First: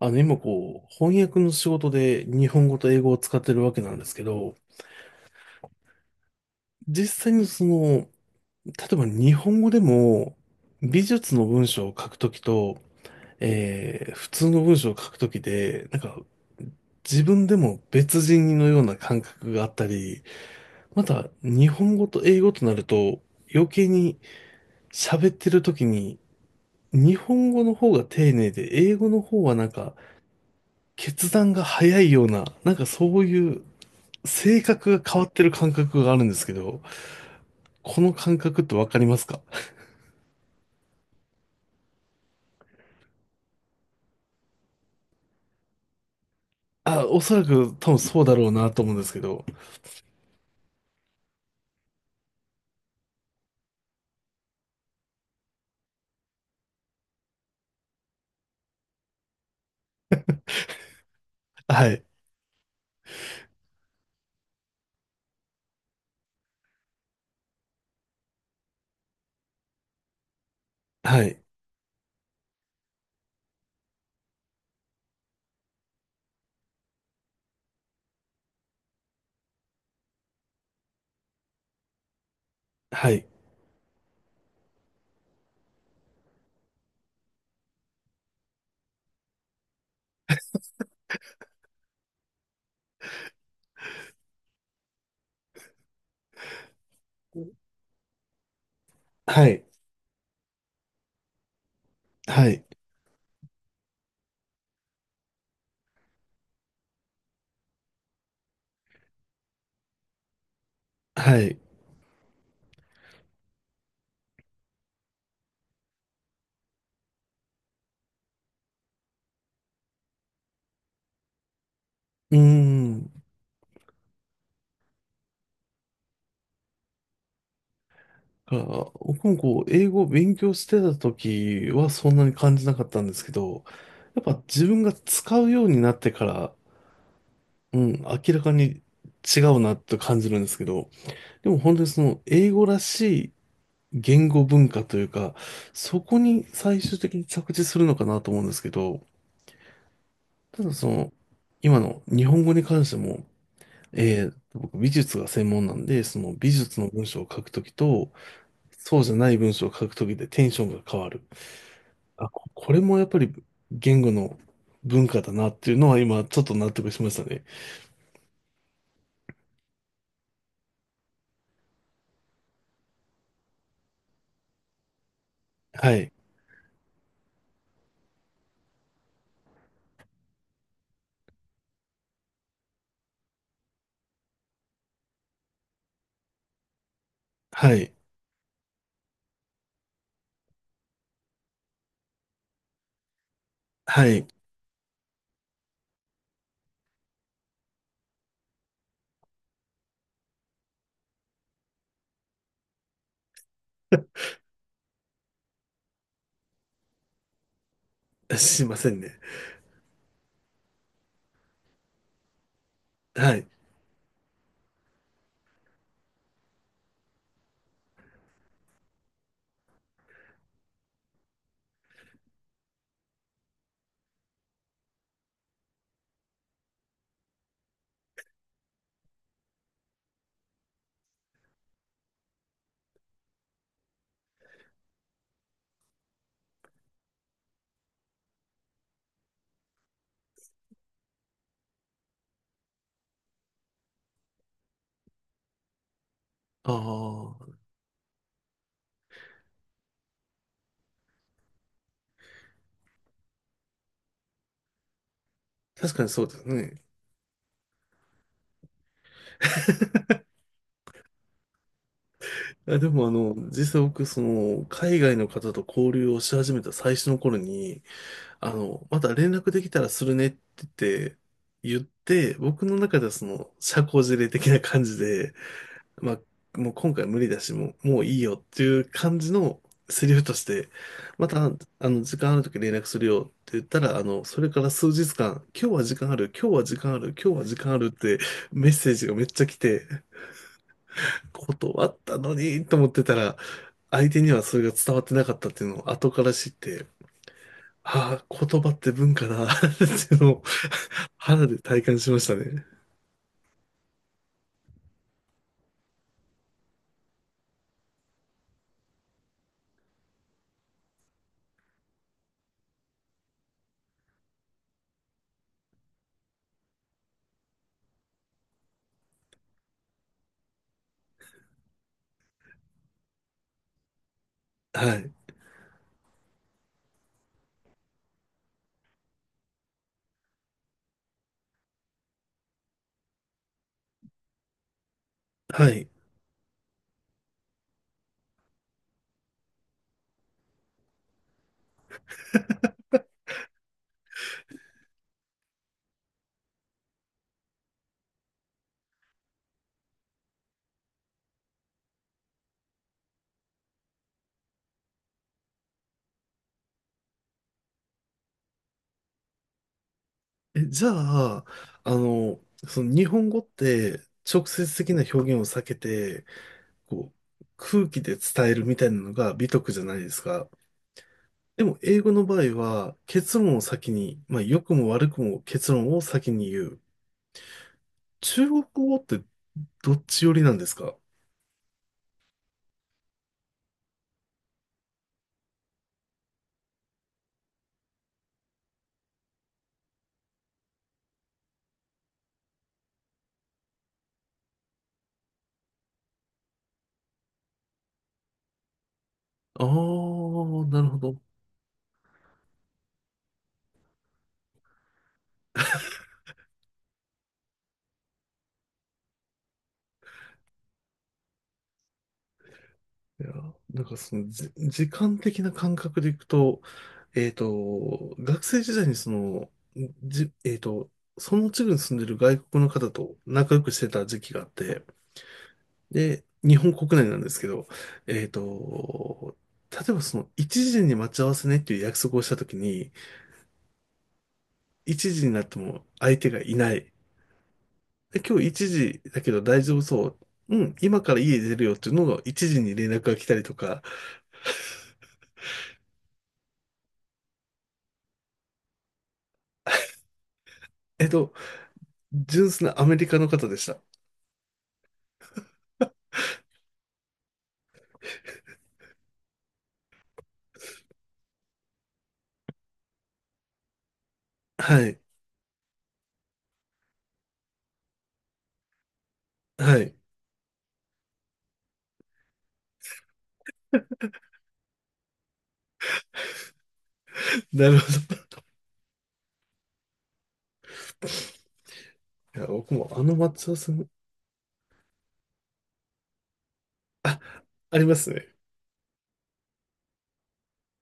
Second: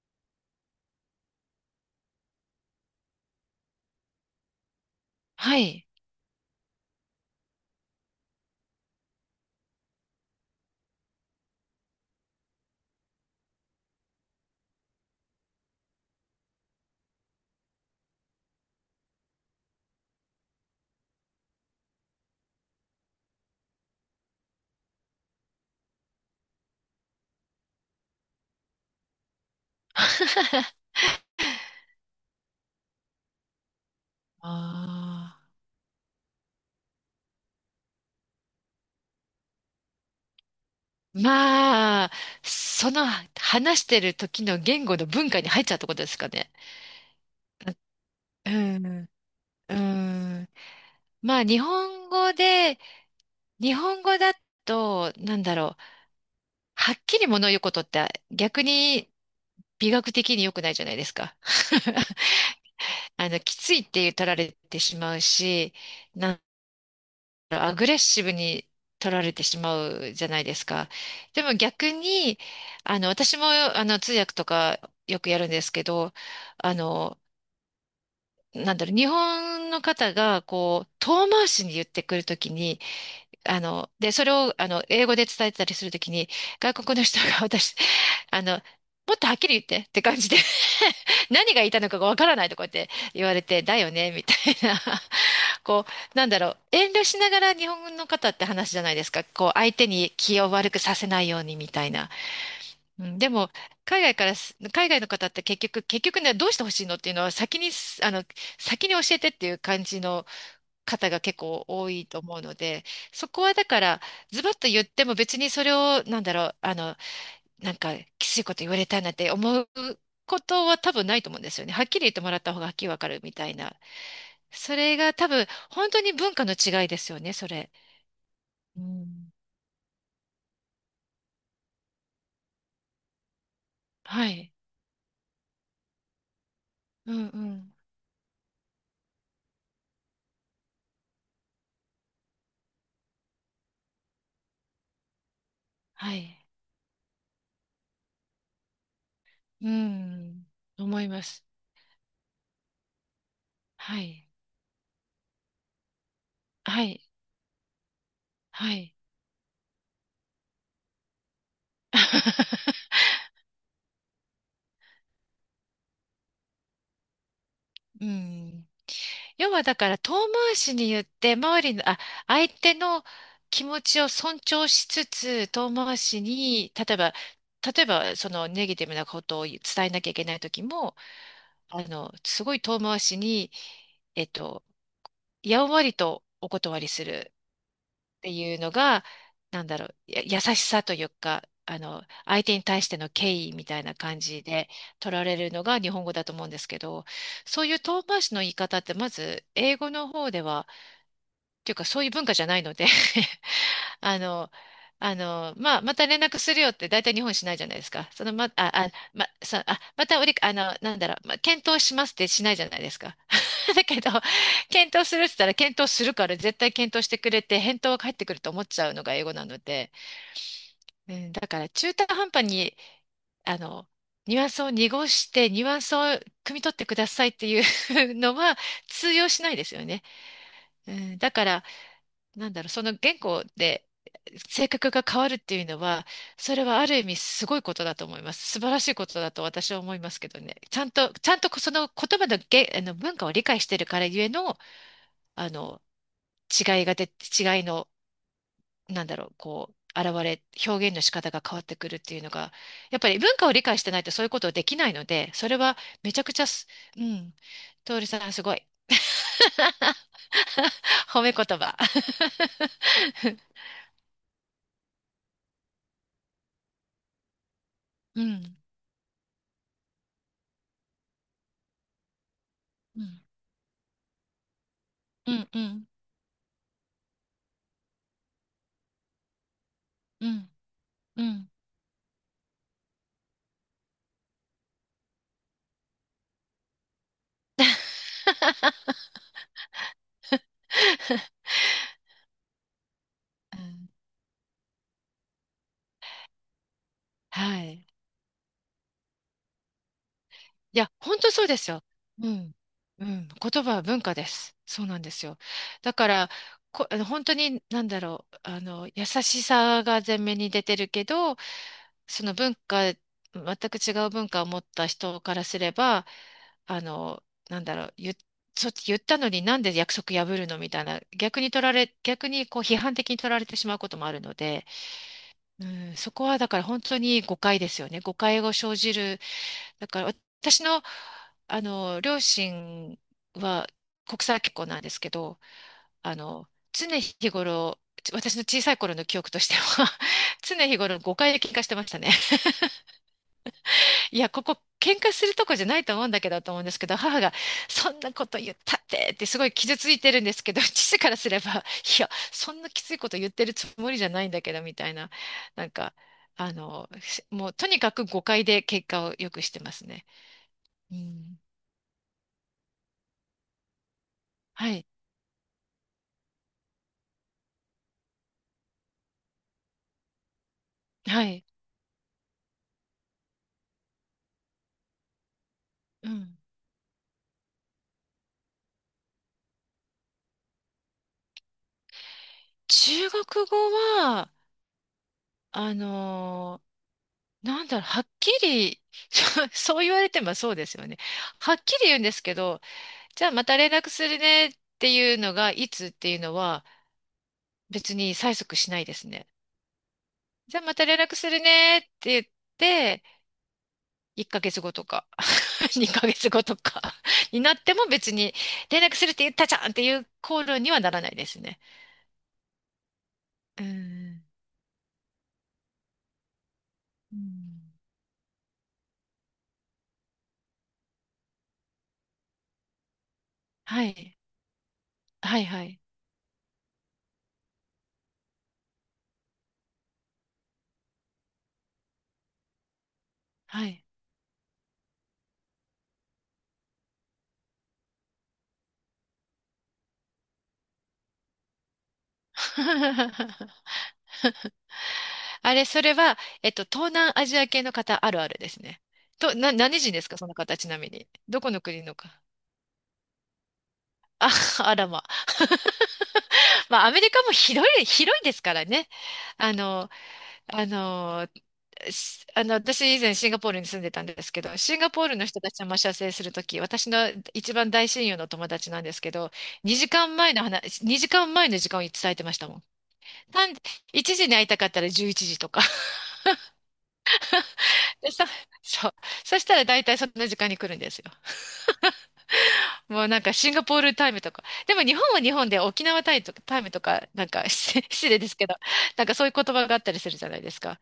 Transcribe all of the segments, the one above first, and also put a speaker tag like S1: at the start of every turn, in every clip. S1: 今こう、翻訳の仕事で日本語と英語を使ってるわけなんですけど、
S2: はい。
S1: 実際に例えば日本語でも美術の文章を書くときと、普通の文章を書くときで、なんか自分でも別人のような感覚があったり、また日本語と英語となると余計に喋ってる時に日本語の方が丁寧で英語の方はなんか決断が早いような、なんかそういう性格が変わっ
S2: あ
S1: てる感覚があるんですけど、この感覚ってわかりますか？
S2: まあ、その話してる時の言語の文化に入っちゃうってことですかね。
S1: あ、おそらく多分そうだろ
S2: う
S1: うなと思うんで
S2: ん、
S1: すけど。
S2: うん。まあ、日本語だと、なんだろう、はっきり物を言うことって逆に美学的に良くないじゃないですか。
S1: はい。
S2: きついって取られてしまうし、なアグレッシブに取られてしまうじゃないですか。
S1: はい。
S2: でも逆に、私も、通訳とかよくやるんですけど、あの、なんだろう、日本の方が、こう、遠回しに言ってくるときに、
S1: はい。
S2: で、それを、英語で伝えてたりするときに、外国の人が私あの、もっとはっきり言ってって感じで 何が言いたいのかがわからないとこうやって言われて、だよねみたいな。 こう、なんだろう、遠慮しながら日本の方って話じゃないですか。
S1: は
S2: こう、
S1: い。
S2: 相手に気を悪くさせないようにみたいな。
S1: はい。
S2: うん、でも、海外からす、海外の方って結局ね、どうしてほしいのっていうのは先にす、あの、先に教えてっていう感じの方が
S1: は
S2: 結
S1: い。う
S2: 構多いと思うので、そこはだから、ズバッと言っても別にそれを、なんだろう、なんかきついこと言われたいなって思うことは多分ないと思うんですよね。はっきり言っても
S1: ー
S2: らった方がはっきりわか
S1: ん。
S2: るみたいな。それが多分本当に文化の違いですよね、それ。
S1: だから
S2: う
S1: 僕
S2: ん。
S1: もこう、英語を勉強してた時はそんなに感じなかったんですけど、やっ
S2: は
S1: ぱ
S2: い。
S1: 自分が使うようになってから、
S2: うんうん。
S1: うん、明らかに違うなと感じるんですけど、でも本当にその英語らし言語文化というか、そ
S2: は
S1: こ
S2: い。
S1: に最終的に着地するのかなと思うんですけど、
S2: うん。
S1: ただ
S2: 思います。
S1: 今の日本語に関しても、
S2: はい。
S1: 僕美術が専門なんで、その美術
S2: は
S1: の
S2: い。
S1: 文章を書くときと、
S2: はい。
S1: そうじゃない文章を書くときでテンションが変わる。あ、ここれもやっぱり言語の文化だなっていうのは今ちょっと納得しましたね。
S2: うん。要はだから遠回しに言って周りの、あ、相手の気持ちを尊重しつつ遠
S1: は
S2: 回
S1: い。
S2: しに、例えばそのネガティブなことを伝えなきゃいけない時も、すごい遠回しに、えっと、やんわりとお断りする
S1: はい。
S2: っていうのが、なんだろう、優しさというか、相手に対しての敬意みたいな
S1: は
S2: 感
S1: い。
S2: じで取られるのが日本語だと思うんですけど、そういう遠回しの言い方ってまず英語の方では、っていうかそういう文化じゃないので あの、まあ、また連絡するよって大体日本しないじゃないですか。その ま、あ、
S1: すいま
S2: あ、
S1: せんね。
S2: ま、さ、あ、またおり、あの、なんだろう、検討しますってしないじゃないですか。
S1: はい。
S2: だけど、検討するって言ったら、検討するから絶対検討してくれて、返答が返ってくると思っちゃうのが英語なので、うん、だから中途半端に、あの、ニュアンスを濁して、ニュアンスを汲み取ってくださいっていう のは通用しないですよね。うん、だから、なんだろう、その言語で性格が変わるっていうのは、それはある意味すごいことだと思います。素晴らしいことだと私は思いますけどね。ちゃんとその言葉のげ、あの文化を理解してるからゆえの、あの、
S1: あ
S2: 違いが出て、
S1: あ、
S2: 違いの、なんだろう、こう、表現の仕方が変わってくるっていうのが、やっぱり文化を理解してないとそういうことできないので、それは
S1: 確かに
S2: めち
S1: そ
S2: ゃ
S1: う
S2: く
S1: で
S2: ち
S1: す
S2: ゃす、
S1: ね。
S2: うん、徹さんすごい。褒め言葉。
S1: いや、でも実際僕、海外の方と交流をし始めた最初の頃に、
S2: うん、
S1: また連絡できたらするねってて、言って僕の中
S2: う
S1: では
S2: ん、
S1: 社交辞令的な感じ
S2: う
S1: で、
S2: ん、うん、
S1: まあ、もう今回無理だし、もういいよっていう感じのセリフ
S2: う
S1: とし
S2: ん、
S1: て、
S2: う
S1: また、
S2: ん。
S1: 時間ある時連絡するよって言ったら、それから数日間、今日は時間ある、今日は時間ある、今日は時間あるっ てメッセージがめっちゃ来て、断ったのにと思ってたら、
S2: うん、
S1: 相手にはそれが伝わってなかったっていうのを後から知って、
S2: はい。
S1: ああ、言葉って文化だ っていうのを
S2: いや、本当そう
S1: 肌
S2: で
S1: で
S2: すよ。
S1: 体感しまし
S2: う
S1: た
S2: ん。
S1: ね。
S2: うん。言葉は文化です。そうなんですよ。だから、こ、あの本当に、なんだろう、優しさが前面に出てるけど、その文化、全く違う文化を持った人からすれば、あの、なんだろう、言ったのになんで約束破るのみたいな、逆に取られ、逆にこう批判的に取られてしまうこともあるので、
S1: はい。
S2: うん、そこはだから本当に誤解ですよね。誤解を生じるだから私の、あの両親は国際結婚なんですけど、
S1: はい。
S2: 常日頃、私の小さい頃の記憶としては 常日頃誤解で喧嘩してましたね。いや、ここ喧嘩するとこじゃないと思うんだけどと思うんですけど、母がそんなこと言ったってってすごい傷ついてるんですけど、父からすれば、いや、そんなきついこと言ってるつもりじゃないんだけどみたいな、なんか、もうとにかく誤解で結果をよくしてますね。
S1: え、じゃ
S2: うん。
S1: あ、あの、その日本語って直
S2: は
S1: 接
S2: い。
S1: 的な表現を避けて、こう、空気で伝えるみたいなのが美徳じゃないですか。
S2: はい。
S1: でも英語の場合は結論を先に、まあ良くも悪くも結論を
S2: う
S1: 先
S2: ん。
S1: に言う。中国語ってどっち寄りなんですか？
S2: 中国語は、あのーなんだろう、はっきり、そうそう言われてもそうですよね。はっきり言うんですけど、じゃあまた連絡するねっていうのが、いつっていうのは別に催促しないですね。
S1: ああ
S2: じゃあ
S1: ー、
S2: ま
S1: な
S2: た
S1: る
S2: 連
S1: ほ
S2: 絡
S1: ど。
S2: するねって言って、1ヶ月後とか、2ヶ月後とか になっても別に、連絡するって言ったじゃんっていう口論にはならないですね。
S1: いや、
S2: う
S1: なんか
S2: ん。
S1: 時間的な感覚でいくと、
S2: うん、
S1: 学生時代にその、じ、えっと、その地区に住んでる外国の方と仲良くし
S2: は
S1: てた
S2: い。
S1: 時期があって、
S2: はいはい。
S1: で、日本国内なんですけど、えっと、例えばその一時に待ち合わせねっていう約束をしたときに、
S2: はい。
S1: 一時になっても相手がいない。で、今日一時だけど大丈夫そう。うん、今から家出るよっていうのが一時に連絡が来たりと か、
S2: あれ、それは、東南アジア系の方あるあるですね。何人ですか、その方、ちなみ
S1: えっ
S2: に。
S1: と、
S2: どこの国のか。
S1: 純粋なアメリカの方でした。
S2: あ、あらま。まあ、アメリカも広い、広いですからね。あの、あの、すあの、私以前シンガポールに住んでたんですけど、シン
S1: は
S2: ガ
S1: い、
S2: ポールの人たちが待ち合わせするとき、私の一番大親友の友達なんですけど、
S1: は
S2: 2
S1: い。
S2: 時間前の話、2時間前の時間を伝えてましたもん。単1時に会いたかったら11時とか。
S1: なるほ
S2: で、さ、
S1: ど。
S2: そう。そしたら大体その時間に来るんですよ。
S1: いや、僕もあ
S2: もう
S1: の
S2: なんか
S1: 待ち合
S2: シン
S1: わ
S2: ガ
S1: せ
S2: ポー
S1: も、
S2: ルタイムとか。でも日本は日本で沖縄タイとか、タイムとか、
S1: あ、
S2: なんか
S1: ありま
S2: 失
S1: す
S2: 礼で
S1: ね。
S2: すけど、なんかそういう言葉があったりするじゃないですか。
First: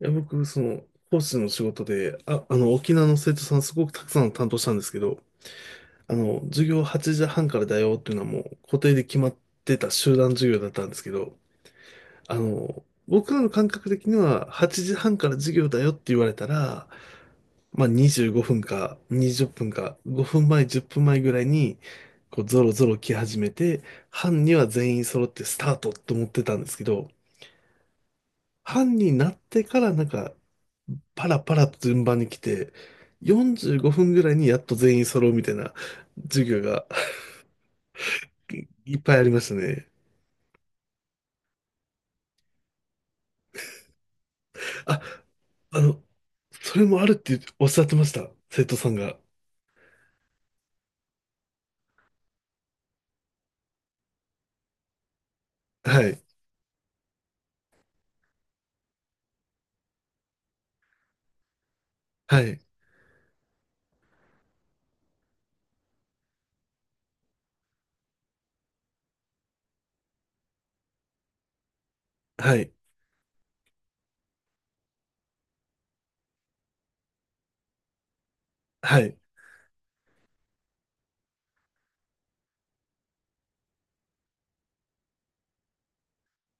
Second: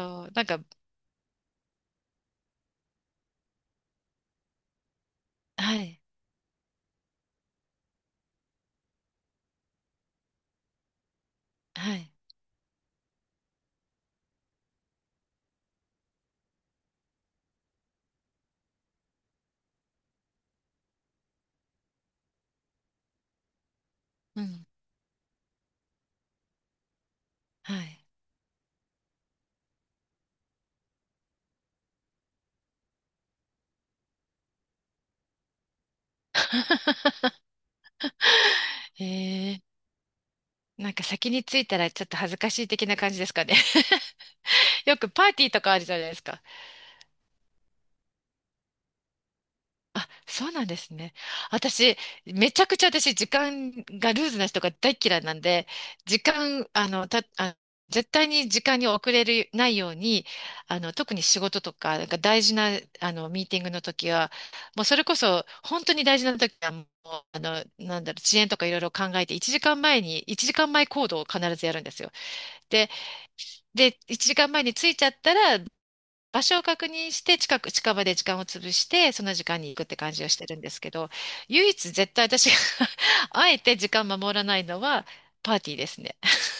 S1: いや、
S2: う。な
S1: 僕、
S2: んか、
S1: 講師の仕事で、沖縄の生徒さんすごくたくさん担当したんですけど、
S2: はい。
S1: 授業8時半からだよっていうのはもう固定で決まってた集団授業だったんですけど、
S2: はい。
S1: 僕らの感覚的には8時半から授業だよって言われたら、まあ25分か20分か5分前、10分前ぐらいにこうゾロゾロ来始めて、
S2: う
S1: 班に
S2: ん。
S1: は全員揃ってスタートと思ってたんですけど、
S2: はい。
S1: 班になってからなんかパラパラと順番に来て、45分ぐらいにやっと全員揃うみたいな授業が いっぱいありまし
S2: へ
S1: た
S2: え、
S1: ね。
S2: なんか先に着いたらちょっと恥ずかしい的な感じですかね。よ
S1: あ、
S2: くパーティーとかあ
S1: あ
S2: るじゃ
S1: の、
S2: ないですか。
S1: それもあるっておっしゃってました。生徒さんが。
S2: あ、そうなんですね。私、めちゃくちゃ私、時間がルーズな人が大っ嫌いなんで、
S1: は
S2: 時
S1: い。
S2: 間、あの、た、あ、絶対に時間に遅れるないように、特に仕事とか、なんか
S1: は
S2: 大事
S1: い。
S2: な、ミーティングの時は、もうそれこそ、本当に大事な時は、もう、なんだろう、遅延とかいろいろ考えて、1時間前に、1時間前行動を必ずやるんですよ。
S1: はい。
S2: で、1時間前に着いちゃったら、場所を確認して近場で時間を潰し
S1: は
S2: て、
S1: い。
S2: その時間に行くって感じをしてるんですけど、唯一絶対私が あえて時間守らないのはパーティーですね。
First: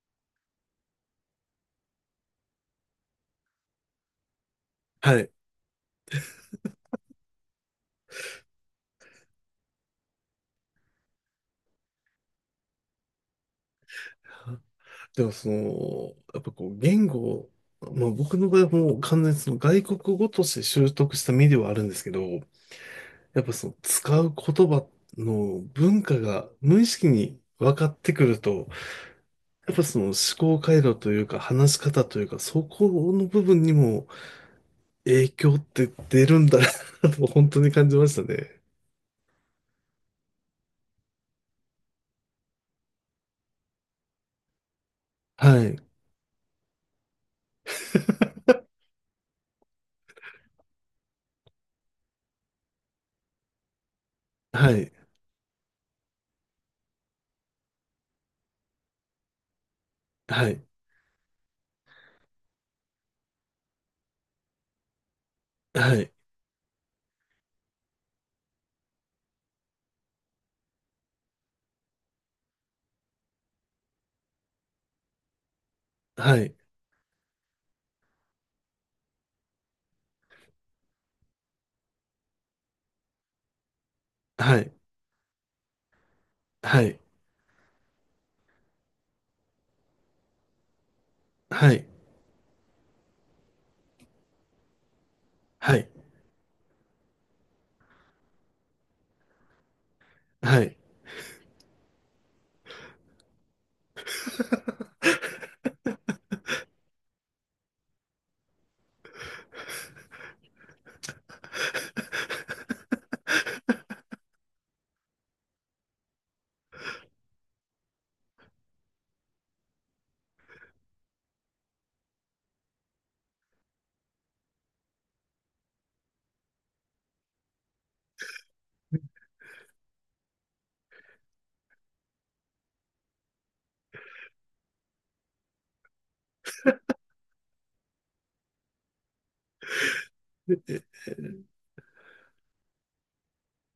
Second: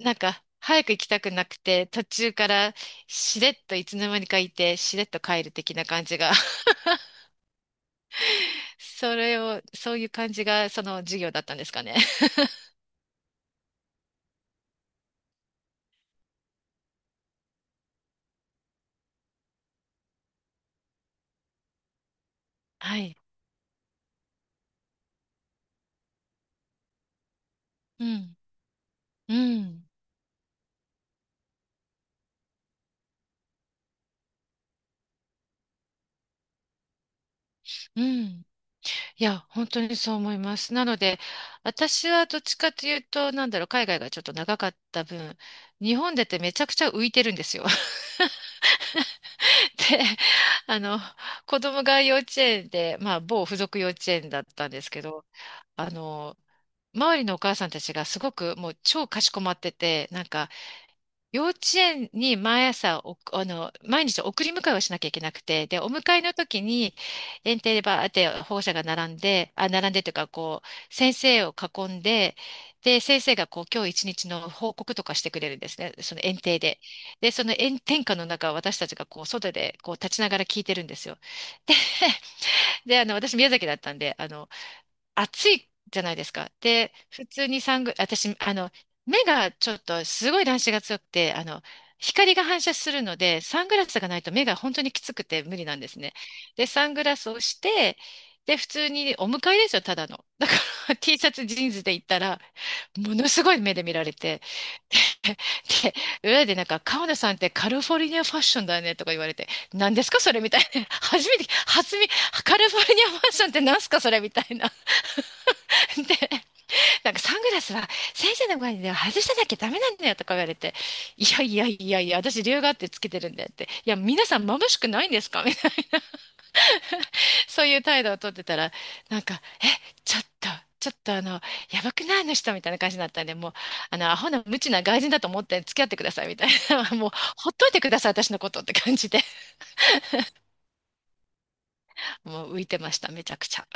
S2: なんか、早く行きたくなくて、途中からしれっといつの間にかいて、しれっ
S1: は
S2: と
S1: い。
S2: 帰る的な感じが それを、そういう感じがその授業だったんですかね。
S1: でも、やっぱこう、言語、まあ僕の場合はもう完全にその外国語として習得した身ではあるんですけど、
S2: はい。
S1: やっぱその使う言葉の文化が無意識に分かっ
S2: う
S1: てく
S2: ん。
S1: ると、
S2: う
S1: やっぱ
S2: ん。
S1: その思考回路というか話し方というか、そこの部分にも影響って出るんだなと本当に感じ
S2: う
S1: ました
S2: ん。
S1: ね。
S2: いや、本当にそう思います。なので、私はどっちかというと、なんだろう、海外がちょっと長かった分、
S1: はい。
S2: 日本でってめちゃくちゃ浮いてるんですよ。で、あの、子供が幼稚園で、まあ、某付属幼稚園だった
S1: は
S2: んです
S1: い。
S2: けど、あの、周りのお母さんたちがすごくもう超かしこまってて、なん
S1: は
S2: か、
S1: い。
S2: 幼稚園に毎朝お、あの、毎日送り迎えをしなきゃいけなくて、で、お
S1: はい。
S2: 迎えの時に、園庭でバーって保護者が並んで、あ、並んでというか、こう、先生を囲んで、で、先生がこう、今日一日の報告とかしてくれるんですね、その
S1: は
S2: 園
S1: い。
S2: 庭で。で、その炎天下の中、私たちがこう、外でこう、立ちながら聞いてるんですよ。で、で、私宮崎だったんで、
S1: はい。
S2: 暑いじゃないですか。
S1: は
S2: で、
S1: い。
S2: 普通にサング、私、目がちょっとすごい乱視が強くて、
S1: はい。
S2: 光が反射するので、サングラスがないと目が本当にきつくて無理な
S1: は
S2: んで
S1: い。
S2: すね。で、サングラスをして、で、普通にお迎えですよ、ただの。だか
S1: はい。
S2: ら T シャツ、ジーンズで行ったら、ものすごい目で見られて、で、裏でなんか、川野さんってカリフォルニアファッションだねとか言われて、何ですかそれみたいな。初めて、初め、カリフォルニアファッションって何すかそれみたいな。でなんかサングラスは先生の前では外しただけダメなんだよとか言われて、いやいやいやいや、私理由があってつけてるんだよって、いや、皆さん眩しくないんですかみたいな、そういう態度をとってたら、なんか、ちょっと、ちょっとやばくないあの人みたいな感じになったんで、もう、アホな無知な外人だと思って付き合ってくださいみたいな、もう、ほっといてください、私のことって感じで、もう浮いてました、めちゃくちゃ。